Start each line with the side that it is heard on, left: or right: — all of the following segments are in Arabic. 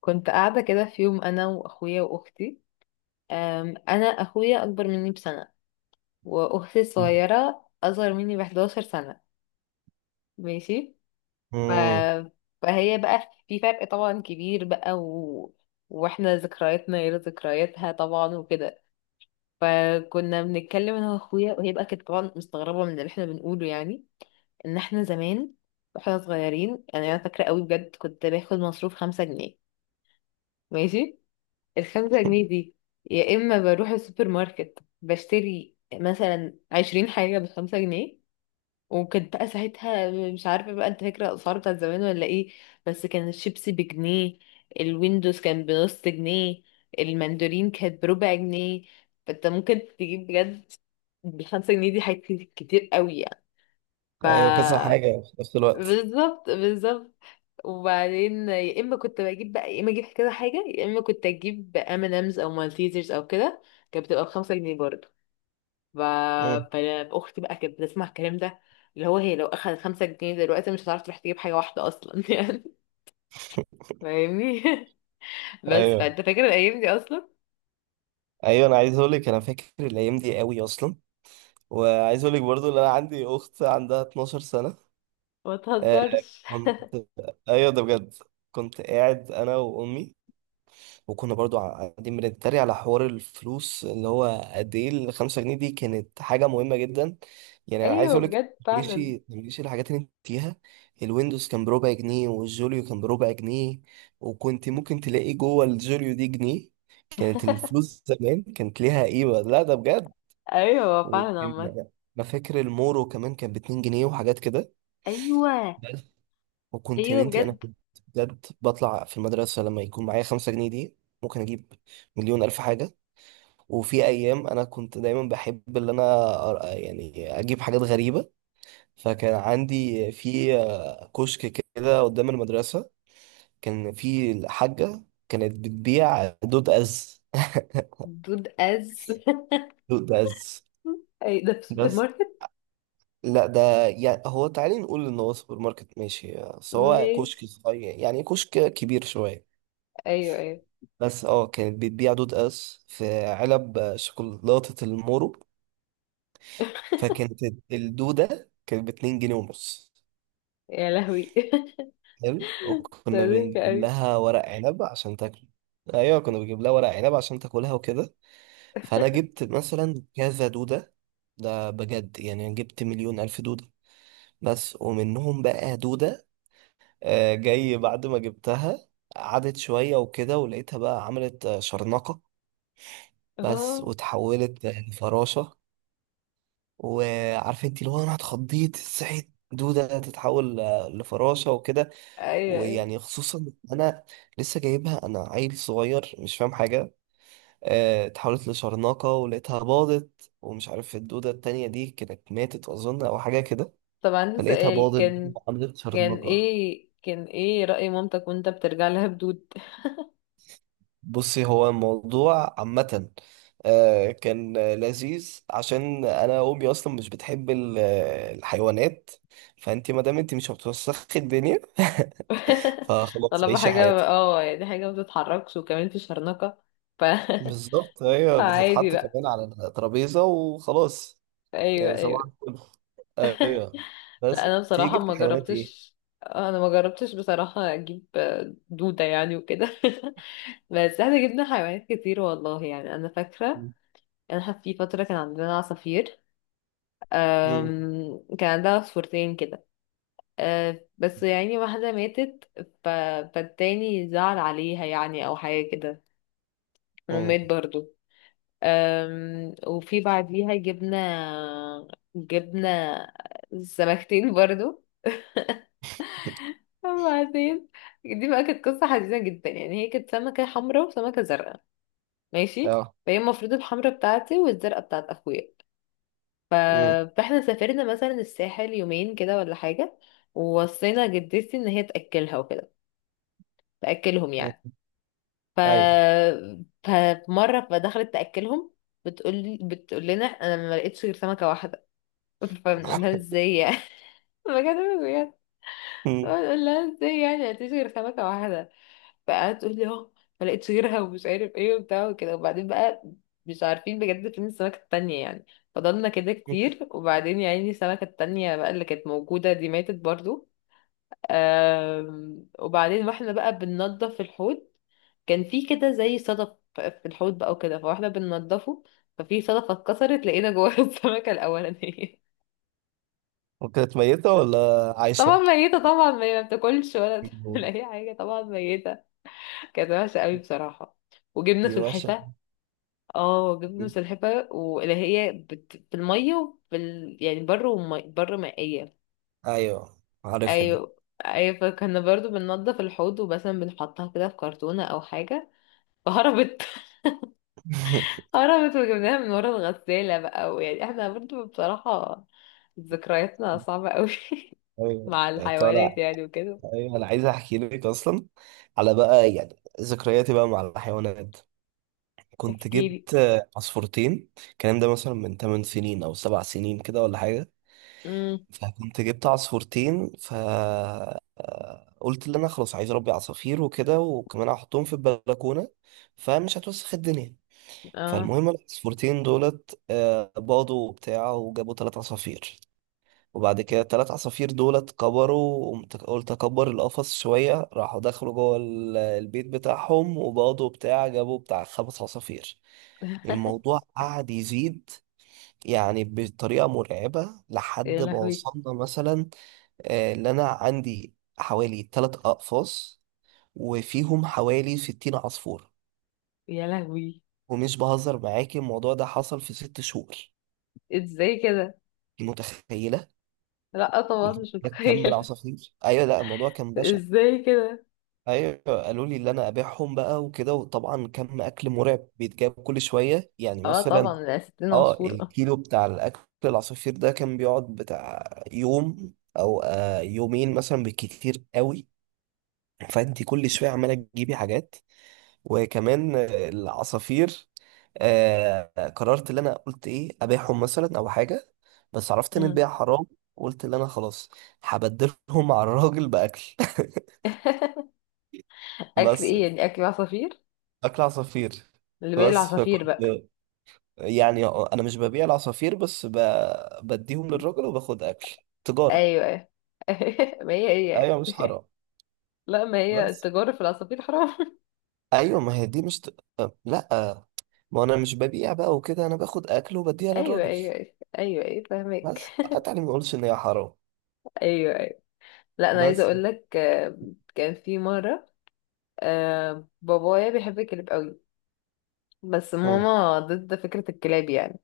left: كنت قاعدة كده في يوم أنا وأخويا وأختي. أنا أخويا أكبر مني بسنة، وأختي الصغيرة أصغر مني 11 سنة. ماشي. ف...
right: امم.
left: فهي بقى في فرق طبعا كبير بقى وإحنا ذكرياتنا غير ذكرياتها طبعا وكده. فكنا بنتكلم أنا وأخويا، وهي بقى كانت طبعا مستغربة من اللي إحنا بنقوله يعني. إن إحنا زمان وإحنا صغيرين يعني أنا فاكرة قوي بجد كنت باخد مصروف 5 جنيه. ماشي. الـ5 جنيه دي، يا إما بروح السوبر ماركت بشتري مثلا 20 حاجة بـ5 جنيه. وكانت بقى ساعتها مش عارفة بقى انت فاكرة الأسعار بتاعت زمان ولا ايه. بس كان الشيبسي بجنيه، الويندوز كان بنص جنيه، المندورين كانت بربع جنيه. فانت ممكن تجيب بجد بالـ5 جنيه دي حاجات كتير قوي يعني. ف
right: ايوه، كذا حاجه في نفس الوقت.
left: بالظبط بالظبط. وبعدين يا اما كنت بجيب بقى يا اما اجيب كده حاجه يا اما كنت اجيب ام ان امز او مالتيزرز او كده. كانت بتبقى بـ5 جنيه برضه. ف...
right: امم.
left: فاختي بقى كانت بتسمع الكلام ده، اللي هو هي لو اخذت 5 جنيه دلوقتي مش هتعرف تروح تجيب حاجه واحده اصلا يعني. فاهمني؟ بس
right: ايوه،
left: فانت فاكر الايام دي اصلا؟
right: ايوه، انا عايز اقول لك انا فاكر الايام دي قوي اصلا. وعايز اقول لك برضو ان انا عندي اخت عندها 12 سنه.
left: ما
right: آه.
left: تهزرش.
right: كنت ايوه، ده بجد. كنت قاعد انا وامي، وكنا برضو قاعدين بنتريق على حوار الفلوس اللي هو قد ايه الخمسة جنيه دي كانت حاجة مهمة جدا. يعني انا عايز
left: ايوه
right: اقولك.
left: بجد فعلا.
right: ماشي ماشي، الحاجات اللي انت فيها الويندوز كان بربع جنيه والجوليو كان بربع جنيه، وكنت ممكن تلاقي جوه الجوليو دي جنيه. كانت الفلوس زمان كانت ليها قيمة. لا، ده بجد.
left: ايوه فعلا عامة.
right: وكان- ما فاكر المورو كمان كان ب2 جنيه وحاجات كده
left: ايوه
right: بس. يا
left: ايوه
right: بنتي، انا
left: بجد.
right: كنت بجد بطلع في المدرسة لما يكون معايا 5 جنيه دي ممكن اجيب مليون ألف حاجة. وفي ايام انا كنت دايما بحب اللي انا يعني اجيب حاجات غريبه. فكان عندي في كشك كده قدام المدرسه، كان في الحاجه كانت بتبيع دود از.
left: دود از
right: دود از.
left: اي ده في السوبر
right: بس.
left: ماركت؟
right: لا، ده يعني هو تعالي نقول ان هو سوبر ماركت، ماشي، بس هو
left: ماشي.
right: كشك صغير، يعني كشك كبير شويه.
left: ايوه ايوه.
right: بس اه، كانت بتبيع دود از في علب شوكولاته المورو. فكانت الدوده كانت ب 2 جنيه ونص.
left: يا لهوي.
right: حلو.
left: ده
right: وكنا
left: ضحك
right: بنجيب
left: قوي.
right: لها ورق عنب عشان تاكل. ايوه، كنا بنجيب لها ورق عنب عشان تاكلها وكده. فانا جبت مثلا كذا دوده، ده بجد يعني جبت مليون الف دوده. بس، ومنهم بقى دوده جاي بعد ما جبتها قعدت شويه وكده، ولقيتها بقى عملت شرنقه. بس،
left: اه.
right: وتحولت لفراشه. وعارف انت اللي هو انا اتخضيت صحيت دوده تتحول لفراشه وكده.
left: ايوه ايوه.
right: ويعني خصوصا انا لسه جايبها، انا عيل صغير مش فاهم حاجه. اتحولت لشرناقه ولقيتها باضت، ومش عارف الدوده التانية دي كانت ماتت اظن او حاجه كده.
left: طب عندي
right: فلقيتها
left: سؤال،
right: باضت
left: كان
right: عملت
left: كان
right: شرناقه.
left: ايه كان ايه رأي مامتك وانت بترجع لها بدود؟
right: بصي، هو الموضوع عامه كان لذيذ عشان انا امي اصلا مش بتحب الحيوانات. فانت ما دام انت مش هتوسخي الدنيا، فخلاص
left: طالما
right: عيشي
left: حاجة
right: حياتك.
left: اه يعني حاجة ما بتتحركش وكمان في شرنقة، ف
right: بالظبط، هي
left: فعادي
right: بتتحط
left: بقى.
right: كمان على الترابيزه وخلاص.
left: ايوه
right: يعني
left: ايوه.
right: صباح الفل. ايوه.
left: لا
right: بس
left: انا بصراحة
right: تيجي في
left: ما
right: حيوانات ايه؟
left: جربتش، انا ما جربتش بصراحة اجيب دودة يعني وكده بس احنا جبنا حيوانات كتير والله يعني، انا فاكرة
right: مم.
left: انا في فترة كان عندنا عصافير.
right: مم.
left: كان عندها عصفورتين كده. بس يعني واحدة ماتت، ف... فالتاني زعل عليها يعني أو حاجة كده
right: مم.
left: ومات برضو. وفي بعديها جبنا سمكتين برضو. وبعدين دي بقى كانت قصة حزينة جدا يعني. هي كانت سمكة حمراء وسمكة زرقاء. ماشي.
right: اه.
left: فهي المفروض الحمراء بتاعتي والزرقاء بتاعت أخويا. ف-
right: مم.
left: فاحنا سافرنا مثلا الساحل يومين كده ولا حاجة، ووصينا جدتي ان هي تأكلها وكده، تأكلهم
right: مم.
left: يعني. ف
right: ايوه.
left: فمرة فدخلت تأكلهم، بتقول لنا انا ما لقيتش غير سمكة واحدة. فبنقول لها ازاي يعني. بجد بجد.
right: مم.
left: بنقول لها ازاي يعني ما لقيتش غير سمكة واحدة. بقى تقول لي اه ما لقيتش غيرها ومش عارف ايه وبتاع وكده. وبعدين بقى مش عارفين بجد فين السمكة التانية يعني. فضلنا كده
right: مم.
left: كتير، وبعدين يا عيني السمكة التانية بقى اللي كانت موجودة دي ماتت برضو. وبعدين واحنا بقى بننضف الحوض، كان في كده زي صدف في الحوض بقى وكده، فواحنا بننضفه ففي صدفة اتكسرت لقينا جواها السمكة الأولانية.
right: وكانت ميتة ولا
left: طبعا
right: عايشة؟
left: ميتة، طبعا ما بتاكلش ولا بتعمل
right: مم.
left: أي حاجة، طبعا ميتة. كانت وحشة قوي بصراحة. وجبنا
right: دي وحشة.
left: سلحفاة. اه جبنة
right: مم.
left: مسلحفة واللي هي في المية وفي يعني بر بر مائية.
right: ايوه، عارفها دي.
left: ايوه ايوه. فكنا برضو بننضف الحوض ومثلا بنحطها كده في كرتونة او حاجة فهربت. هربت وجبناها من ورا الغسالة بقى. ويعني احنا برضو بصراحة ذكرياتنا صعبة قوي
right: ايوه.
left: مع الحيوانات
right: طالع.
left: يعني وكده.
right: ايوه، انا عايز احكي لك اصلا على بقى يعني ذكرياتي بقى مع الحيوانات. كنت
left: احكيلي.
right: جبت عصفورتين الكلام ده مثلا من 8 سنين او 7 سنين كده ولا حاجة.
left: امم
right: فكنت جبت عصفورتين، فقلت اللي انا خلاص عايز اربي عصافير وكده، وكمان هحطهم في البلكونه فمش هتوسخ الدنيا.
left: اه.
right: فالمهم العصفورتين دولت باضوا وبتاع وجابوا 3 عصافير. وبعد كده الثلاث عصافير دولت كبروا. قلت اكبر القفص شويه، راحوا دخلوا جوه البيت بتاعهم وباضوا وبتاع جابوا بتاع 5 عصافير. الموضوع قعد يزيد يعني بطريقة مرعبة،
left: يا
right: لحد ما
left: لهوي.
right: وصلنا مثلا اللي أنا عندي حوالي 3 أقفاص وفيهم حوالي 60 عصفور.
left: يا لهوي
right: ومش بهزر معاكي، الموضوع ده حصل في 6 شهور.
left: ازاي كده.
right: انت متخيلة؟
left: لا طبعا
right: انت
left: مش
right: تكمل
left: متخيلة.
right: عصافير؟ أيوة، لا الموضوع كان بشع.
left: ازاي كده.
right: أيوة، قالوا لي اللي أنا أبيعهم بقى وكده، وطبعا كم أكل مرعب بيتجاب كل شوية، يعني
left: اه
right: مثلا
left: طبعا ده ستين
right: اه
left: عصفور
right: الكيلو بتاع الأكل العصافير ده كان بيقعد بتاع يوم أو يومين مثلا بالكتير قوي. فأنت كل شوية عمالة تجيبي حاجات، وكمان العصافير. قررت اللي انا قلت ايه ابيعهم مثلا او حاجه، بس عرفت ان
left: مم.
right: البيع حرام. قلت اللي انا خلاص هبدلهم على الراجل باكل.
left: اكل
right: بس
left: ايه يعني اكل عصافير؟
right: اكل عصافير.
left: اللي باقي
right: بس
left: العصافير
right: فكنت
left: بقى؟
right: يعني انا مش ببيع العصافير، بس بديهم للراجل وباخد اكل. تجاره.
left: ايوه ايوه. ما هي هي.
right: ايوه، مش حرام.
left: لا ما هي
right: بس
left: التجارة في العصافير حرام.
right: ايوه، ما هي دي مش لا ما انا مش ببيع بقى وكده، انا باخد اكل وبديها
left: ايوه
right: للراجل.
left: ايوه ايوه. ايوه ايوه
right: بس
left: فاهمك.
right: تعالى ما اقولش ان هي حرام.
left: ايوه ايوه. لا انا عايزه
right: بس.
left: اقول لك، كان في مره بابايا بيحب الكلاب قوي بس
right: مم.
left: ماما ضد فكره الكلاب يعني.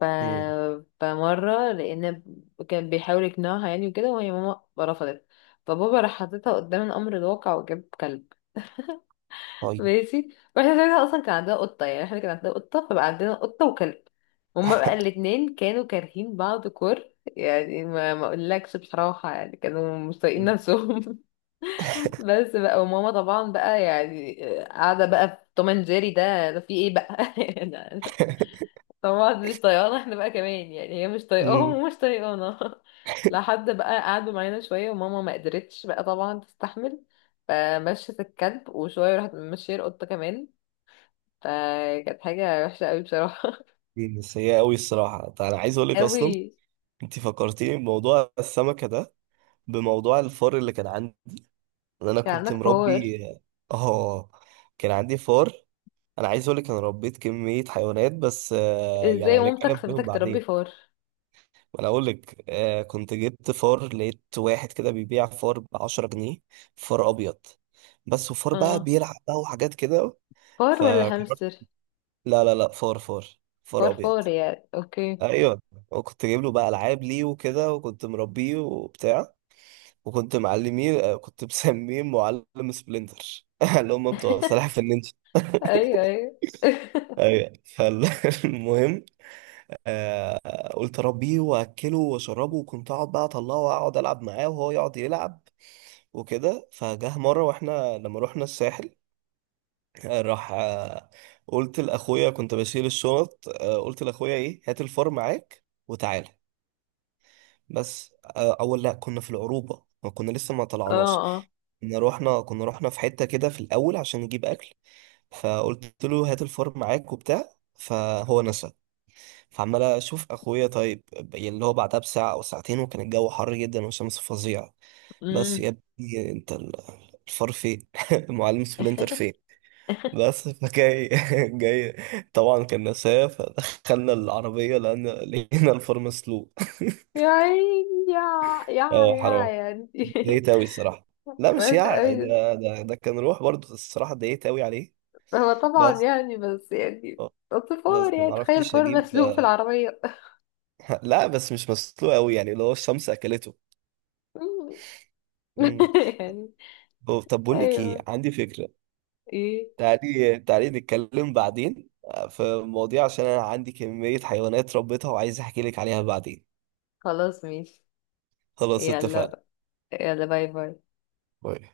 left: ف...
right: مم.
left: فمره، لان كان بيحاول يقنعها يعني وكده، وهي ماما رفضت. فبابا راح حاططها قدام الامر الواقع وجاب كلب.
right: طيب.
left: ماشي. واحنا زمان اصلا كان عندنا قطه يعني، احنا كان عندنا قطه، فبقى عندنا قطه وكلب. هما بقى الاتنين كانوا كارهين بعض كور يعني. ما ما اقولكش بصراحه يعني، كانوا مش طايقين نفسهم. بس بقى وماما طبعا بقى يعني قاعده بقى في توم اند جيري ده في ايه بقى يعني. طبعا مش طايقانا احنا بقى كمان، يعني هي مش طايقاهم
right: مم.
left: ومش طايقانا لحد بقى قعدوا معانا شويه وماما ما قدرتش بقى طبعا تستحمل. فمشت الكلب وشويه راحت مشيه القطه كمان. فكانت حاجة وحشة قوي بصراحة.
right: دي سيئة أوي الصراحة. طيب، أنا عايز أقولك أصلا
left: قوي.
right: أنت فكرتيني بموضوع السمكة ده، بموضوع الفار اللي كان عندي، إن أنا
left: كان
right: كنت
left: عندك فار؟
right: مربي. آه، كان عندي فار. أنا عايز أقولك أنا ربيت كمية حيوانات، بس يعني
left: ازاي مامتك
right: هنتكلم عليهم
left: سابتك تربي
right: بعدين.
left: فار.
right: أنا أقولك كنت جبت فار، لقيت واحد كده بيبيع فار ب10 جنيه، فار أبيض بس، وفار بقى
left: اه.
right: بيلعب بقى وحاجات كده.
left: فار
right: ف
left: ولا هامستر؟
right: لا لا لا، فار فار. فار
left: فار
right: ابيض.
left: فار يعني، اوكي.
right: ايوه. وكنت جايب له بقى العاب ليه وكده، وكنت مربيه وبتاع. وكنت معلميه كنت مسميه معلم سبلنتر، اللي هم بتوع سلاحف في النينجا.
left: ايوه ايوه.
right: ايوه، فالمهم قلت اربيه واكله واشربه، وكنت اقعد بقى اطلعه واقعد العب معاه وهو يقعد يلعب وكده. فجه مره واحنا لما رحنا الساحل، آه، راح آه قلت لاخويا كنت بشيل الشنط، قلت لاخويا ايه هات الفار معاك وتعالى. بس اول لا كنا في العروبه ما كنا لسه ما
left: اه.
right: طلعناش،
left: اه.
right: كنا رحنا في حته كده في الاول عشان نجيب اكل. فقلت له هات الفار معاك وبتاع فهو نسى. فعمال اشوف اخويا طيب، يعني اللي هو بعدها بساعه او ساعتين، وكان الجو حر جدا والشمس فظيعه. بس
left: امم
right: يا ابني انت الفار فين؟ المعلم سبلنتر فين؟ بس فجاي جاي. طبعا كان نساه، فدخلنا العربيه لان لقينا الفار مسلوق.
left: يا عيني، يا يا
right: اه
left: يا
right: حرام.
left: يعني.
right: اتضايقت أوي الصراحة. لا، مش
left: وحش
right: يعني،
left: قوي.
right: ده كان روح برضه، الصراحة اتضايقت أوي عليه.
left: هو طبعا
right: بس
left: يعني بس يعني
right: آه،
left: أصل فار
right: بس
left: يعني
right: ما
left: تخيل
right: عرفتش
left: فار
right: أجيب.
left: مسلوق في العربية.
right: لا بس مش مسلوق أوي، يعني اللي هو الشمس أكلته. امم.
left: يعني.
right: طب بقول لك إيه،
left: ايوه.
right: عندي فكرة.
left: ايه؟
right: تعالي تعالي نتكلم بعدين في المواضيع عشان أنا عندي كمية حيوانات ربيتها وعايز أحكي لك عليها بعدين.
left: خلاص ماشي.
right: خلاص اتفقنا.
left: يلا. يلا باي باي.
right: باي.